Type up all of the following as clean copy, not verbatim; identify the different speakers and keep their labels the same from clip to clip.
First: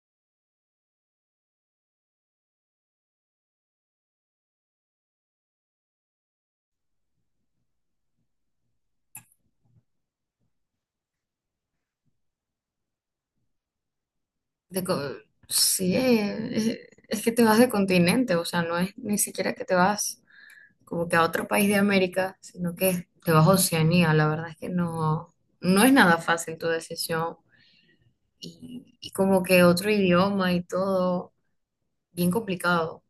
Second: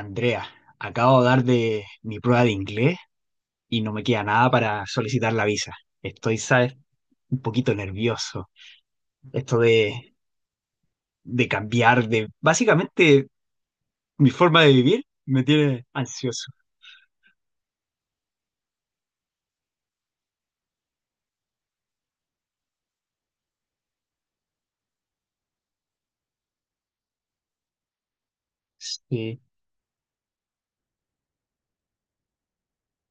Speaker 1: Andrea, acabo de dar de mi prueba de inglés y no me queda nada para solicitar la visa. Estoy, sabes, un poquito nervioso. Esto de cambiar de básicamente mi forma de
Speaker 2: De co-
Speaker 1: vivir me tiene
Speaker 2: sí,
Speaker 1: ansioso.
Speaker 2: es, es que te vas de continente, o sea, no es ni siquiera que te vas como que a otro país de América, sino que te vas a Oceanía. La verdad es que no es nada fácil tu decisión y
Speaker 1: Sí.
Speaker 2: como que otro idioma y todo, bien complicado.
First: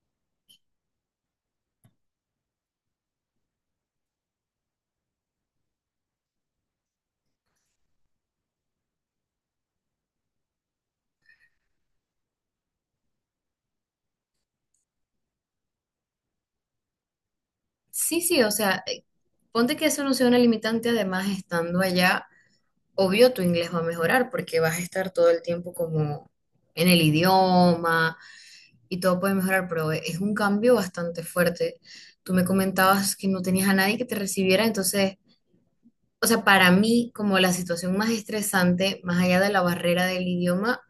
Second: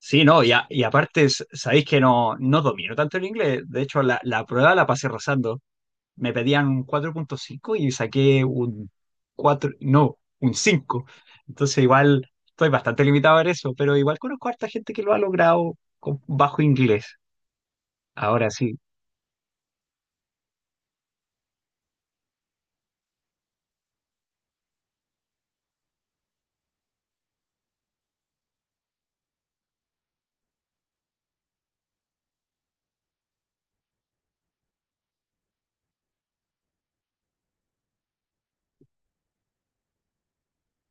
Speaker 1: Sí, no, y, y aparte sabéis que no, no domino tanto el inglés. De hecho, la prueba la pasé rozando. Me pedían un 4,5 y saqué un cuatro, no, un cinco. Entonces igual estoy bastante limitado en eso, pero igual conozco a harta gente que lo ha logrado con bajo inglés.
Speaker 2: Sí, sí,
Speaker 1: Ahora
Speaker 2: o
Speaker 1: sí,
Speaker 2: sea, ponte que eso no sea una limitante, además estando allá, obvio tu inglés va a mejorar porque vas a estar todo el tiempo como en el idioma y todo puede mejorar, pero es un cambio bastante fuerte. Tú me comentabas que no tenías a nadie que te recibiera, entonces, o sea, para mí como la situación más estresante, más allá de la barrera del idioma,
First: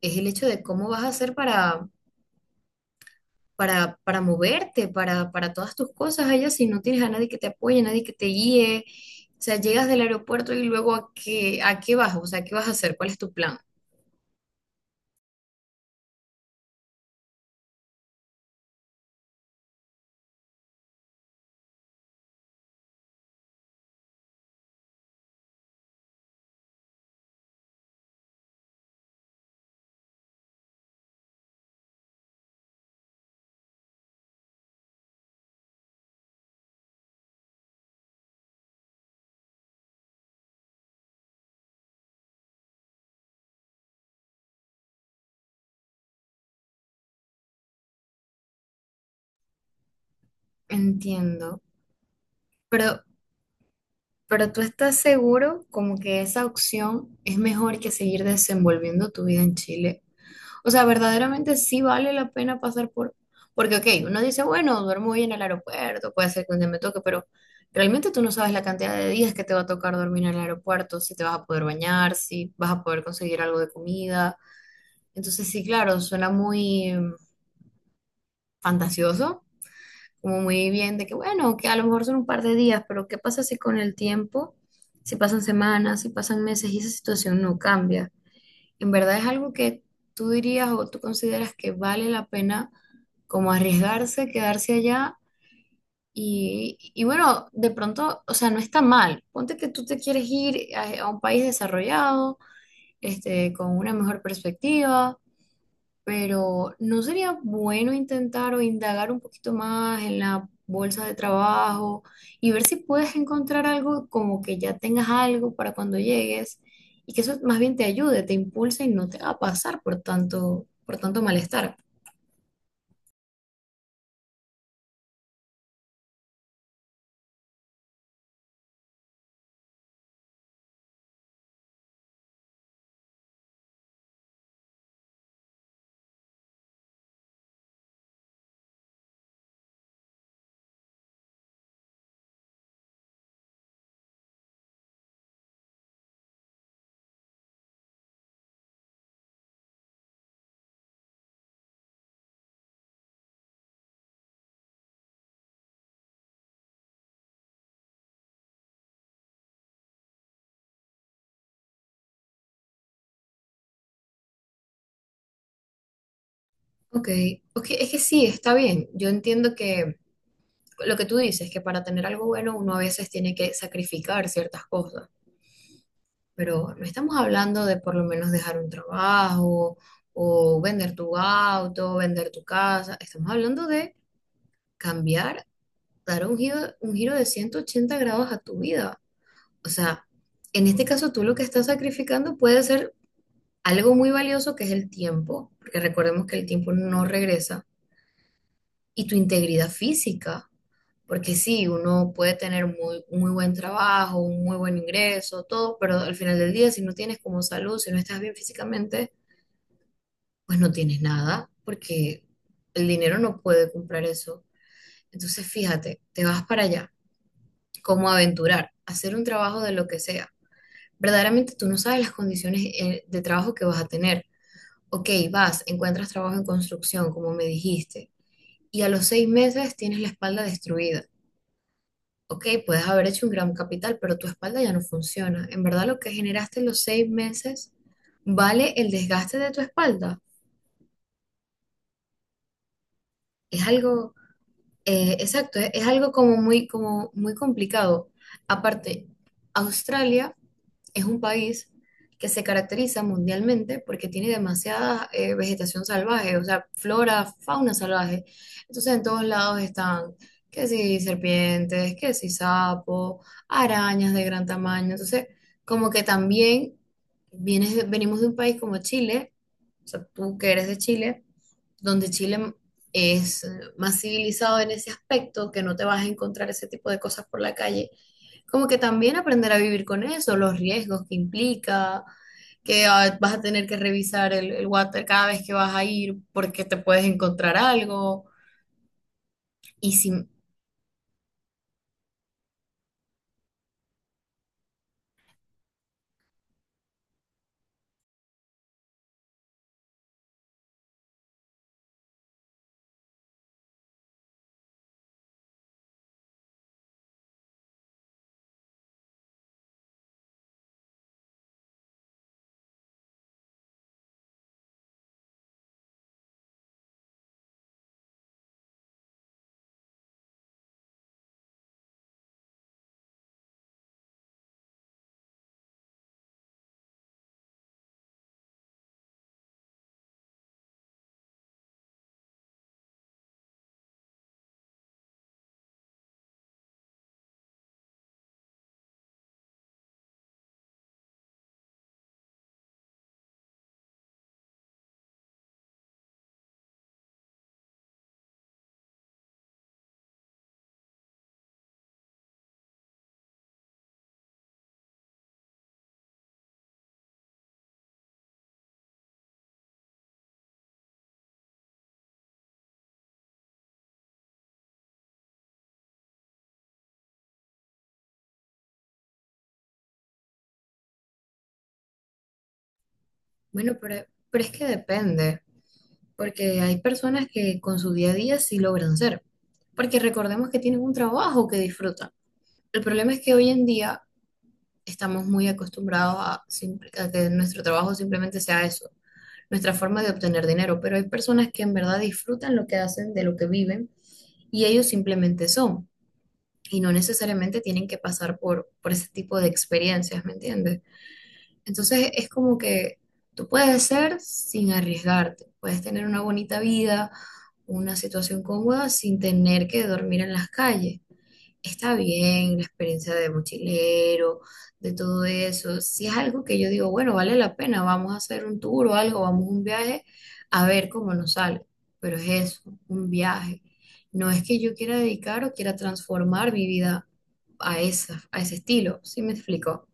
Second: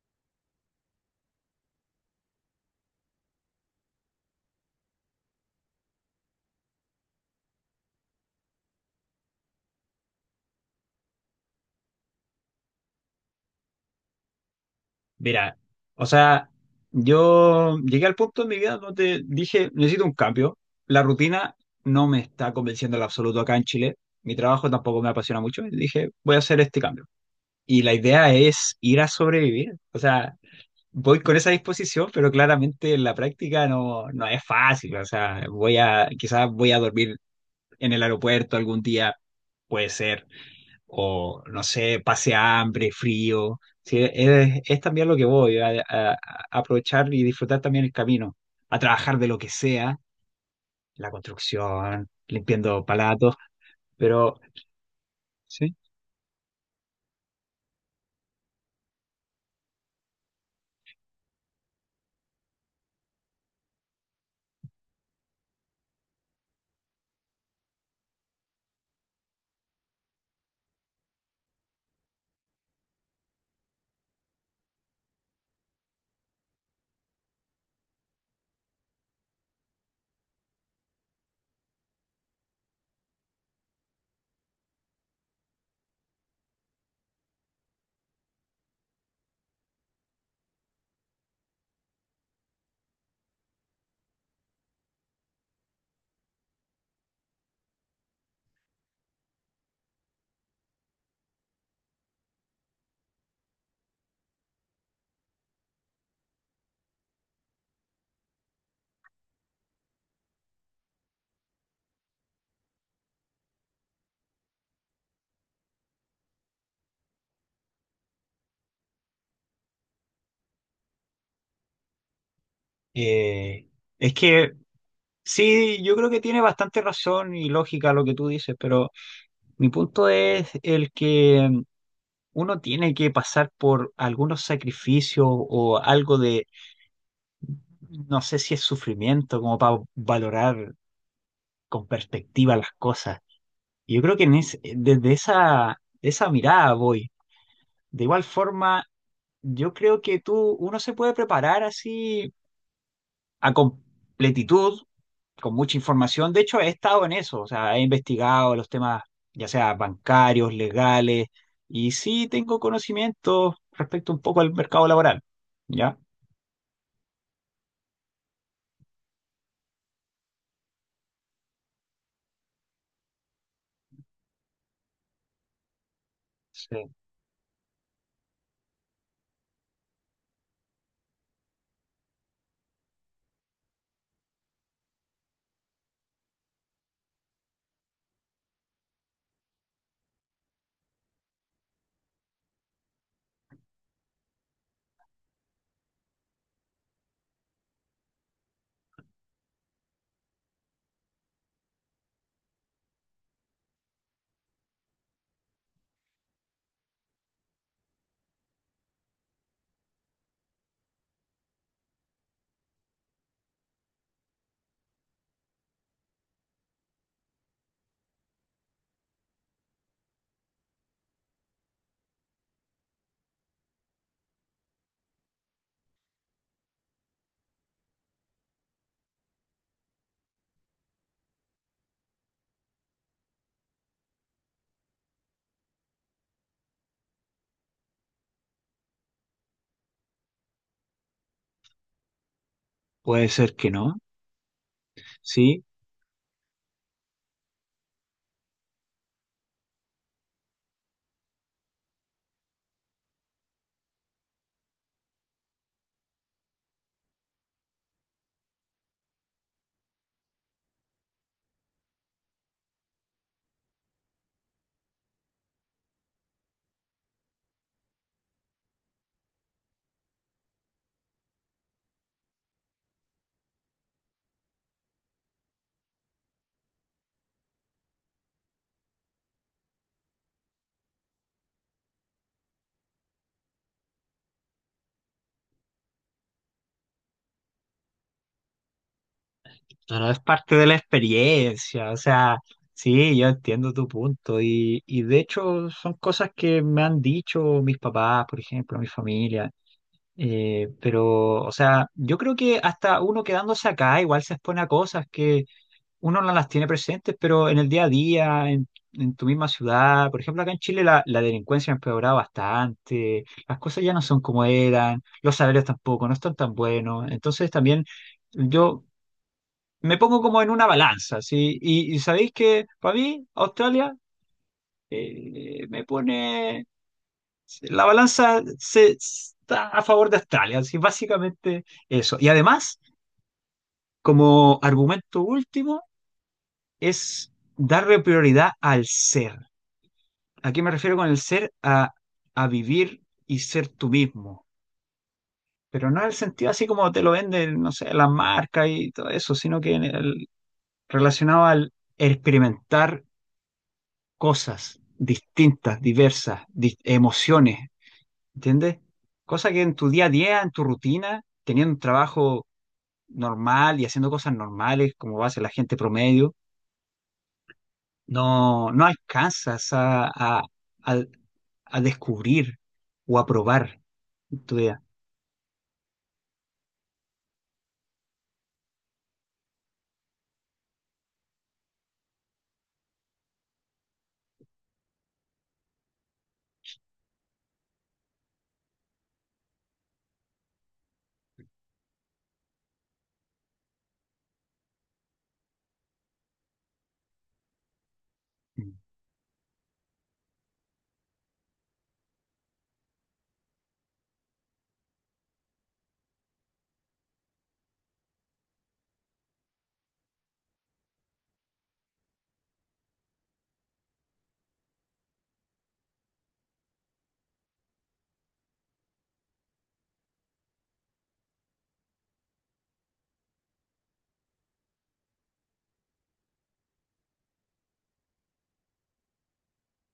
Speaker 2: es el hecho de cómo vas a hacer para, para moverte, para todas tus cosas allá, si no tienes a nadie que te apoye, nadie que te guíe. O sea, llegas del aeropuerto y luego a qué vas, o sea, ¿qué vas a hacer? ¿Cuál es tu plan?
Speaker 1: mira, o sea, yo llegué al punto en mi vida donde dije, necesito un cambio. La rutina no me está convenciendo en absoluto acá en Chile. Mi trabajo tampoco me apasiona mucho. Y dije, voy a hacer este cambio. Y la idea es ir a sobrevivir. O sea, voy con esa disposición, pero claramente en la práctica no, no es fácil. O sea, quizás voy a dormir en el aeropuerto algún día, puede ser, o no sé, pase hambre, frío. Sí, es también lo que voy a aprovechar y disfrutar también el camino, a trabajar de lo que sea, la
Speaker 2: Entiendo.
Speaker 1: construcción, limpiando
Speaker 2: Pero
Speaker 1: palatos, pero
Speaker 2: Pero tú estás seguro
Speaker 1: sí.
Speaker 2: como que esa opción es mejor que seguir desenvolviendo tu vida en Chile. O sea, verdaderamente sí vale la pena pasar por. Porque, ok, uno dice, bueno, duermo hoy en el aeropuerto, puede ser que un día me toque, pero realmente tú no sabes la cantidad de días que te va a tocar dormir en el aeropuerto, si te vas a poder bañar, si vas a poder conseguir algo de comida. Entonces, sí, claro, suena muy fantasioso, como muy bien de que, bueno, que a lo mejor son un par de días, pero ¿qué pasa si con el tiempo, si pasan semanas, si pasan meses y esa situación no cambia? ¿En verdad es algo que tú dirías o tú consideras que vale la pena como arriesgarse, quedarse allá? Y bueno, de pronto, o sea, no está mal. Ponte que tú te quieres ir a un país desarrollado, con una mejor perspectiva pero ¿no sería bueno intentar o indagar un poquito más en la bolsa de trabajo y ver si puedes encontrar algo como que ya tengas algo para cuando llegues y que eso más bien te ayude, te impulse y no te va a pasar por tanto malestar?
Speaker 1: eh, es que sí, yo creo que tiene bastante razón y lógica lo que tú dices, pero. Mi punto es el que, uno tiene que pasar por algunos sacrificios o algo de, no sé si es sufrimiento, como para valorar con perspectiva las cosas. Y yo creo que desde esa mirada voy. De igual forma, yo creo que tú, uno se puede preparar así a completitud con mucha información. De hecho, he estado en eso, o sea, he investigado los temas, ya sea bancarios, legales, y sí tengo conocimiento respecto un poco al mercado laboral, ¿ya?
Speaker 2: Ok, ok, es que sí, está bien. Yo entiendo que lo que tú dices, que para tener algo bueno uno a veces tiene que sacrificar ciertas cosas. Pero no
Speaker 1: Sí.
Speaker 2: estamos hablando de por lo menos dejar un trabajo o vender tu auto, vender tu casa, estamos hablando de cambiar, dar un giro de 180 grados a tu vida. O sea, en este caso tú lo que estás sacrificando puede ser algo muy valioso que es el tiempo, porque recordemos que el tiempo no regresa, y tu integridad física. Porque sí, uno puede tener un muy buen trabajo, un muy buen ingreso, todo, pero al final del día, si no tienes como salud, si no estás bien físicamente, pues no tienes nada, porque el dinero no puede comprar eso. Entonces, fíjate, te vas para allá, como a aventurar, a hacer un trabajo de lo que sea. Verdaderamente tú no sabes las condiciones de trabajo que vas a tener. Ok, vas, encuentras trabajo en construcción, como me dijiste, y a los 6 meses tienes la espalda destruida. Ok, puedes haber hecho un gran capital, pero tu espalda ya no funciona. En verdad, lo que generaste en los 6 meses vale el desgaste de tu espalda.
Speaker 1: Puede ser
Speaker 2: Es
Speaker 1: que no,
Speaker 2: algo Exacto,
Speaker 1: sí,
Speaker 2: es algo como muy complicado. Aparte, Australia es un país que se caracteriza mundialmente porque tiene demasiada vegetación salvaje, o sea, flora, fauna salvaje. Entonces, en todos lados están, que si serpientes, que si sapos, arañas de gran tamaño. Entonces, como que también venimos de un país como Chile, o sea, tú que eres de Chile donde Chile es más civilizado en ese aspecto, que no te vas a encontrar ese tipo de cosas por la calle, como que también aprender a vivir con eso, los riesgos que implica, que vas a tener que revisar el water cada vez que vas a ir porque te puedes encontrar algo. Y
Speaker 1: pero es
Speaker 2: si,
Speaker 1: parte de la experiencia, o sea, sí, yo entiendo tu punto, y de hecho son cosas que me han dicho mis papás, por ejemplo, mi familia. Pero, o sea, yo creo que hasta uno quedándose acá igual se expone a cosas que uno no las tiene presentes, pero en el día a día, en tu misma ciudad, por ejemplo, acá en Chile la delincuencia ha empeorado bastante, las cosas ya no son como eran, los salarios tampoco, no están tan buenos, entonces también yo me pongo como en una balanza, ¿sí? Y sabéis que para mí Australia, me pone, la balanza se, está a favor de Australia, así básicamente eso. Y además, como argumento último, es darle prioridad al ser. ¿A qué me refiero con el ser? A vivir y ser tú mismo. Pero no en el sentido así como te lo venden, no sé, las marcas y todo eso, sino que relacionado al experimentar cosas distintas, diversas, emociones, ¿entiendes? Cosa que en tu día a día, en tu rutina, teniendo un trabajo normal y haciendo cosas normales, como hace la gente promedio, no, no alcanzas a- a descubrir o a probar
Speaker 2: Bueno, pero,
Speaker 1: en
Speaker 2: pero es
Speaker 1: tu
Speaker 2: que
Speaker 1: día.
Speaker 2: depende, porque hay personas que con su día a día sí logran ser, porque recordemos que tienen un trabajo que disfrutan. El problema es que hoy en día estamos muy acostumbrados a que nuestro trabajo simplemente sea eso, nuestra forma de obtener dinero, pero hay personas que en verdad disfrutan lo que hacen, de lo que viven, y ellos simplemente son, y no necesariamente tienen que pasar por ese tipo de experiencias, ¿me entiendes? Entonces es como que tú puedes ser sin arriesgarte, puedes tener una bonita vida, una situación cómoda sin tener que dormir en las calles. Está bien la experiencia de mochilero, de todo eso. Si es algo que yo digo, bueno, vale la pena, vamos a hacer un tour o algo, vamos a un viaje, a ver cómo nos sale. Pero es eso, un viaje. No es que yo quiera dedicar o quiera transformar mi vida a esa, a ese estilo, ¿sí me explico?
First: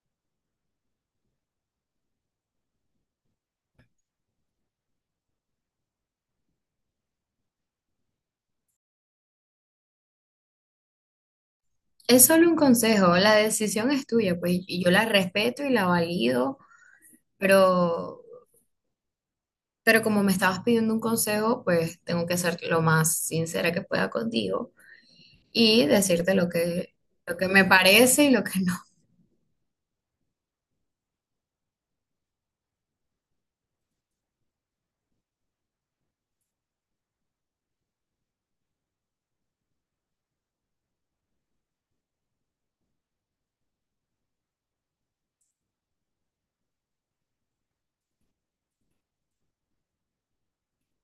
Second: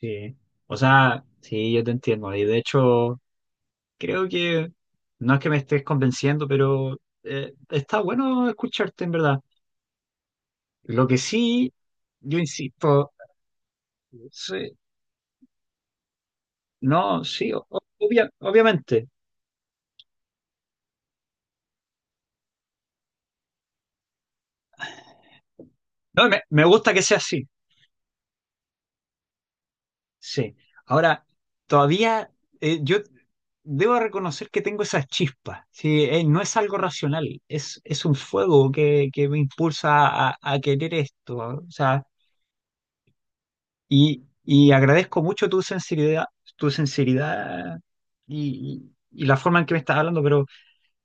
Speaker 1: Sí, o sea, sí, yo te entiendo. Y de hecho, creo que no es que me estés convenciendo, pero está bueno escucharte en verdad. Lo que sí,
Speaker 2: Es
Speaker 1: yo
Speaker 2: solo un
Speaker 1: insisto,
Speaker 2: consejo, la decisión es tuya, pues
Speaker 1: sí,
Speaker 2: y yo la respeto y la valido,
Speaker 1: no, sí,
Speaker 2: pero,
Speaker 1: obviamente.
Speaker 2: pero como me estabas pidiendo un consejo, pues tengo que ser lo más sincera que pueda contigo, y
Speaker 1: No,
Speaker 2: decirte
Speaker 1: me,
Speaker 2: lo
Speaker 1: me gusta
Speaker 2: que,
Speaker 1: que sea
Speaker 2: lo
Speaker 1: así,
Speaker 2: que me parece y lo que no.
Speaker 1: sí. Ahora, todavía, yo debo reconocer que tengo esas chispas. Sí, no es algo racional, es un fuego que me impulsa a querer esto. O sea. Y agradezco mucho tu sinceridad y, y- y la forma en que me estás hablando, pero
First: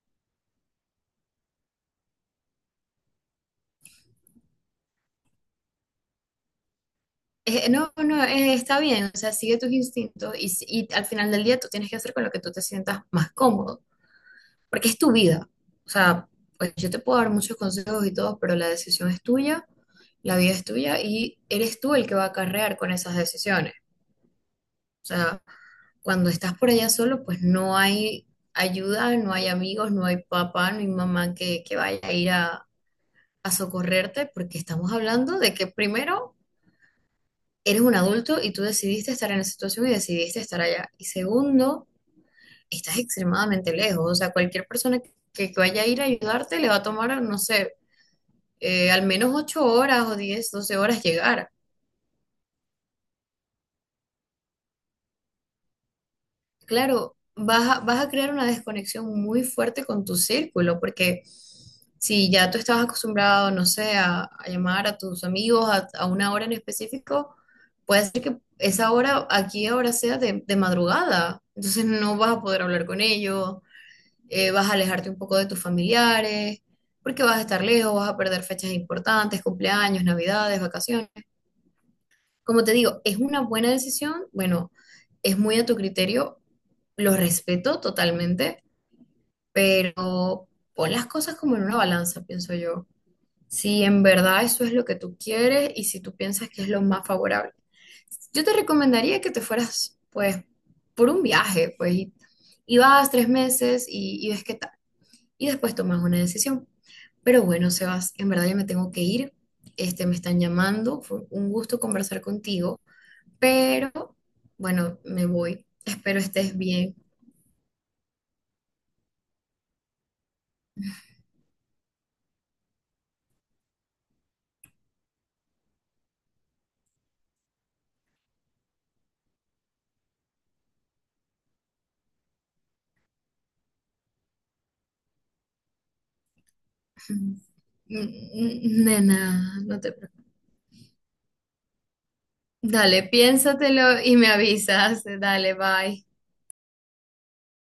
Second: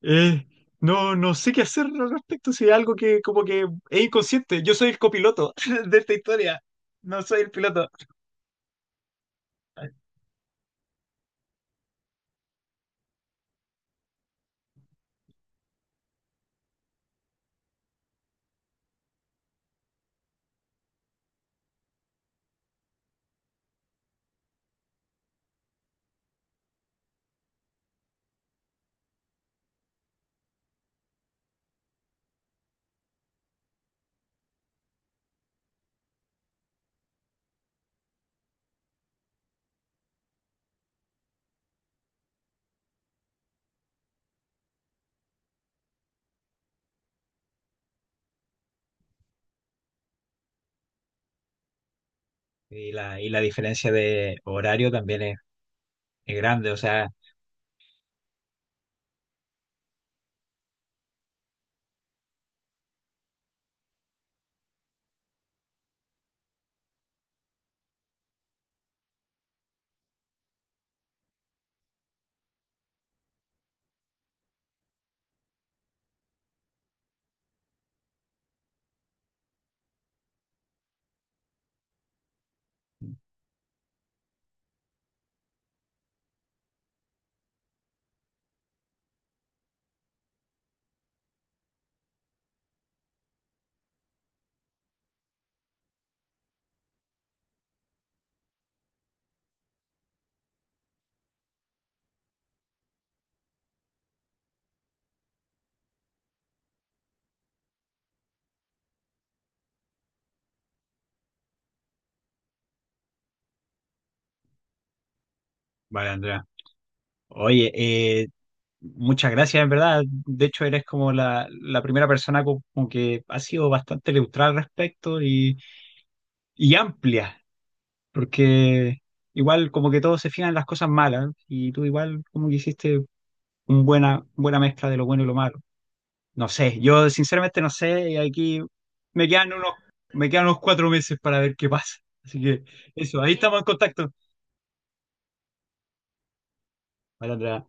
Speaker 1: eh, no, no sé qué hacer al respecto. Si es algo que como que es inconsciente. Yo soy el copiloto de esta historia. No soy el piloto.
Speaker 2: No, no, está bien, o sea, sigue tus instintos y, si- y al final del día tú tienes que hacer con lo que tú te sientas más cómodo, porque es tu vida. O sea, pues yo te puedo dar muchos consejos y todo, pero la decisión es tuya, la vida es tuya y eres tú el que va a acarrear con esas decisiones. O sea, cuando estás por allá solo, pues no hay ayuda, no hay amigos, no hay papá, no hay mamá que vaya a ir a socorrerte, porque estamos hablando de que primero eres un adulto y tú decidiste estar en esa situación y decidiste estar allá. Y segundo, estás extremadamente lejos. O sea, cualquier persona que vaya a ir a ayudarte le va a tomar, no sé, al menos 8 horas o 10 12 horas llegar.
Speaker 1: Y la diferencia de horario también es grande. O sea,
Speaker 2: Claro, vas a crear una desconexión muy fuerte con tu círculo, porque si ya tú estabas acostumbrado, no sé, a llamar a tus amigos a una hora en específico, puede ser que esa hora aquí ahora sea de madrugada, entonces no vas a poder hablar con ellos, vas a alejarte un poco de tus familiares, porque vas a estar lejos, vas a perder fechas importantes, cumpleaños, navidades, vacaciones. Como te digo, es una buena decisión, bueno, es muy a tu criterio, lo respeto totalmente, pero pon las cosas como en una balanza, pienso yo. Si en verdad eso es lo que tú quieres y si tú piensas que es lo más favorable. Yo te recomendaría que te fueras, pues, por un viaje, pues, y vas 3 meses y ves qué tal. Y después tomas una decisión. Pero bueno, Sebas, en verdad yo me tengo que ir. Me están llamando. Fue un gusto conversar contigo. Pero bueno, me voy.
Speaker 1: vale,
Speaker 2: Espero
Speaker 1: Andrea.
Speaker 2: estés bien.
Speaker 1: Oye, muchas gracias, en verdad. De hecho, eres como la primera persona como que ha sido bastante neutral al respecto y amplia. Porque igual como que todos se fijan en las cosas malas y tú igual como que hiciste una buena, buena mezcla de lo bueno y lo malo. No sé, yo sinceramente no sé, y aquí
Speaker 2: Nena,
Speaker 1: me quedan unos,
Speaker 2: no te preocupes.
Speaker 1: me quedan unos 4 meses para ver qué pasa. Así que
Speaker 2: Dale,
Speaker 1: eso, ahí estamos en
Speaker 2: piénsatelo
Speaker 1: contacto.
Speaker 2: y me avisas. Dale, bye.
Speaker 1: Vale, Andrea.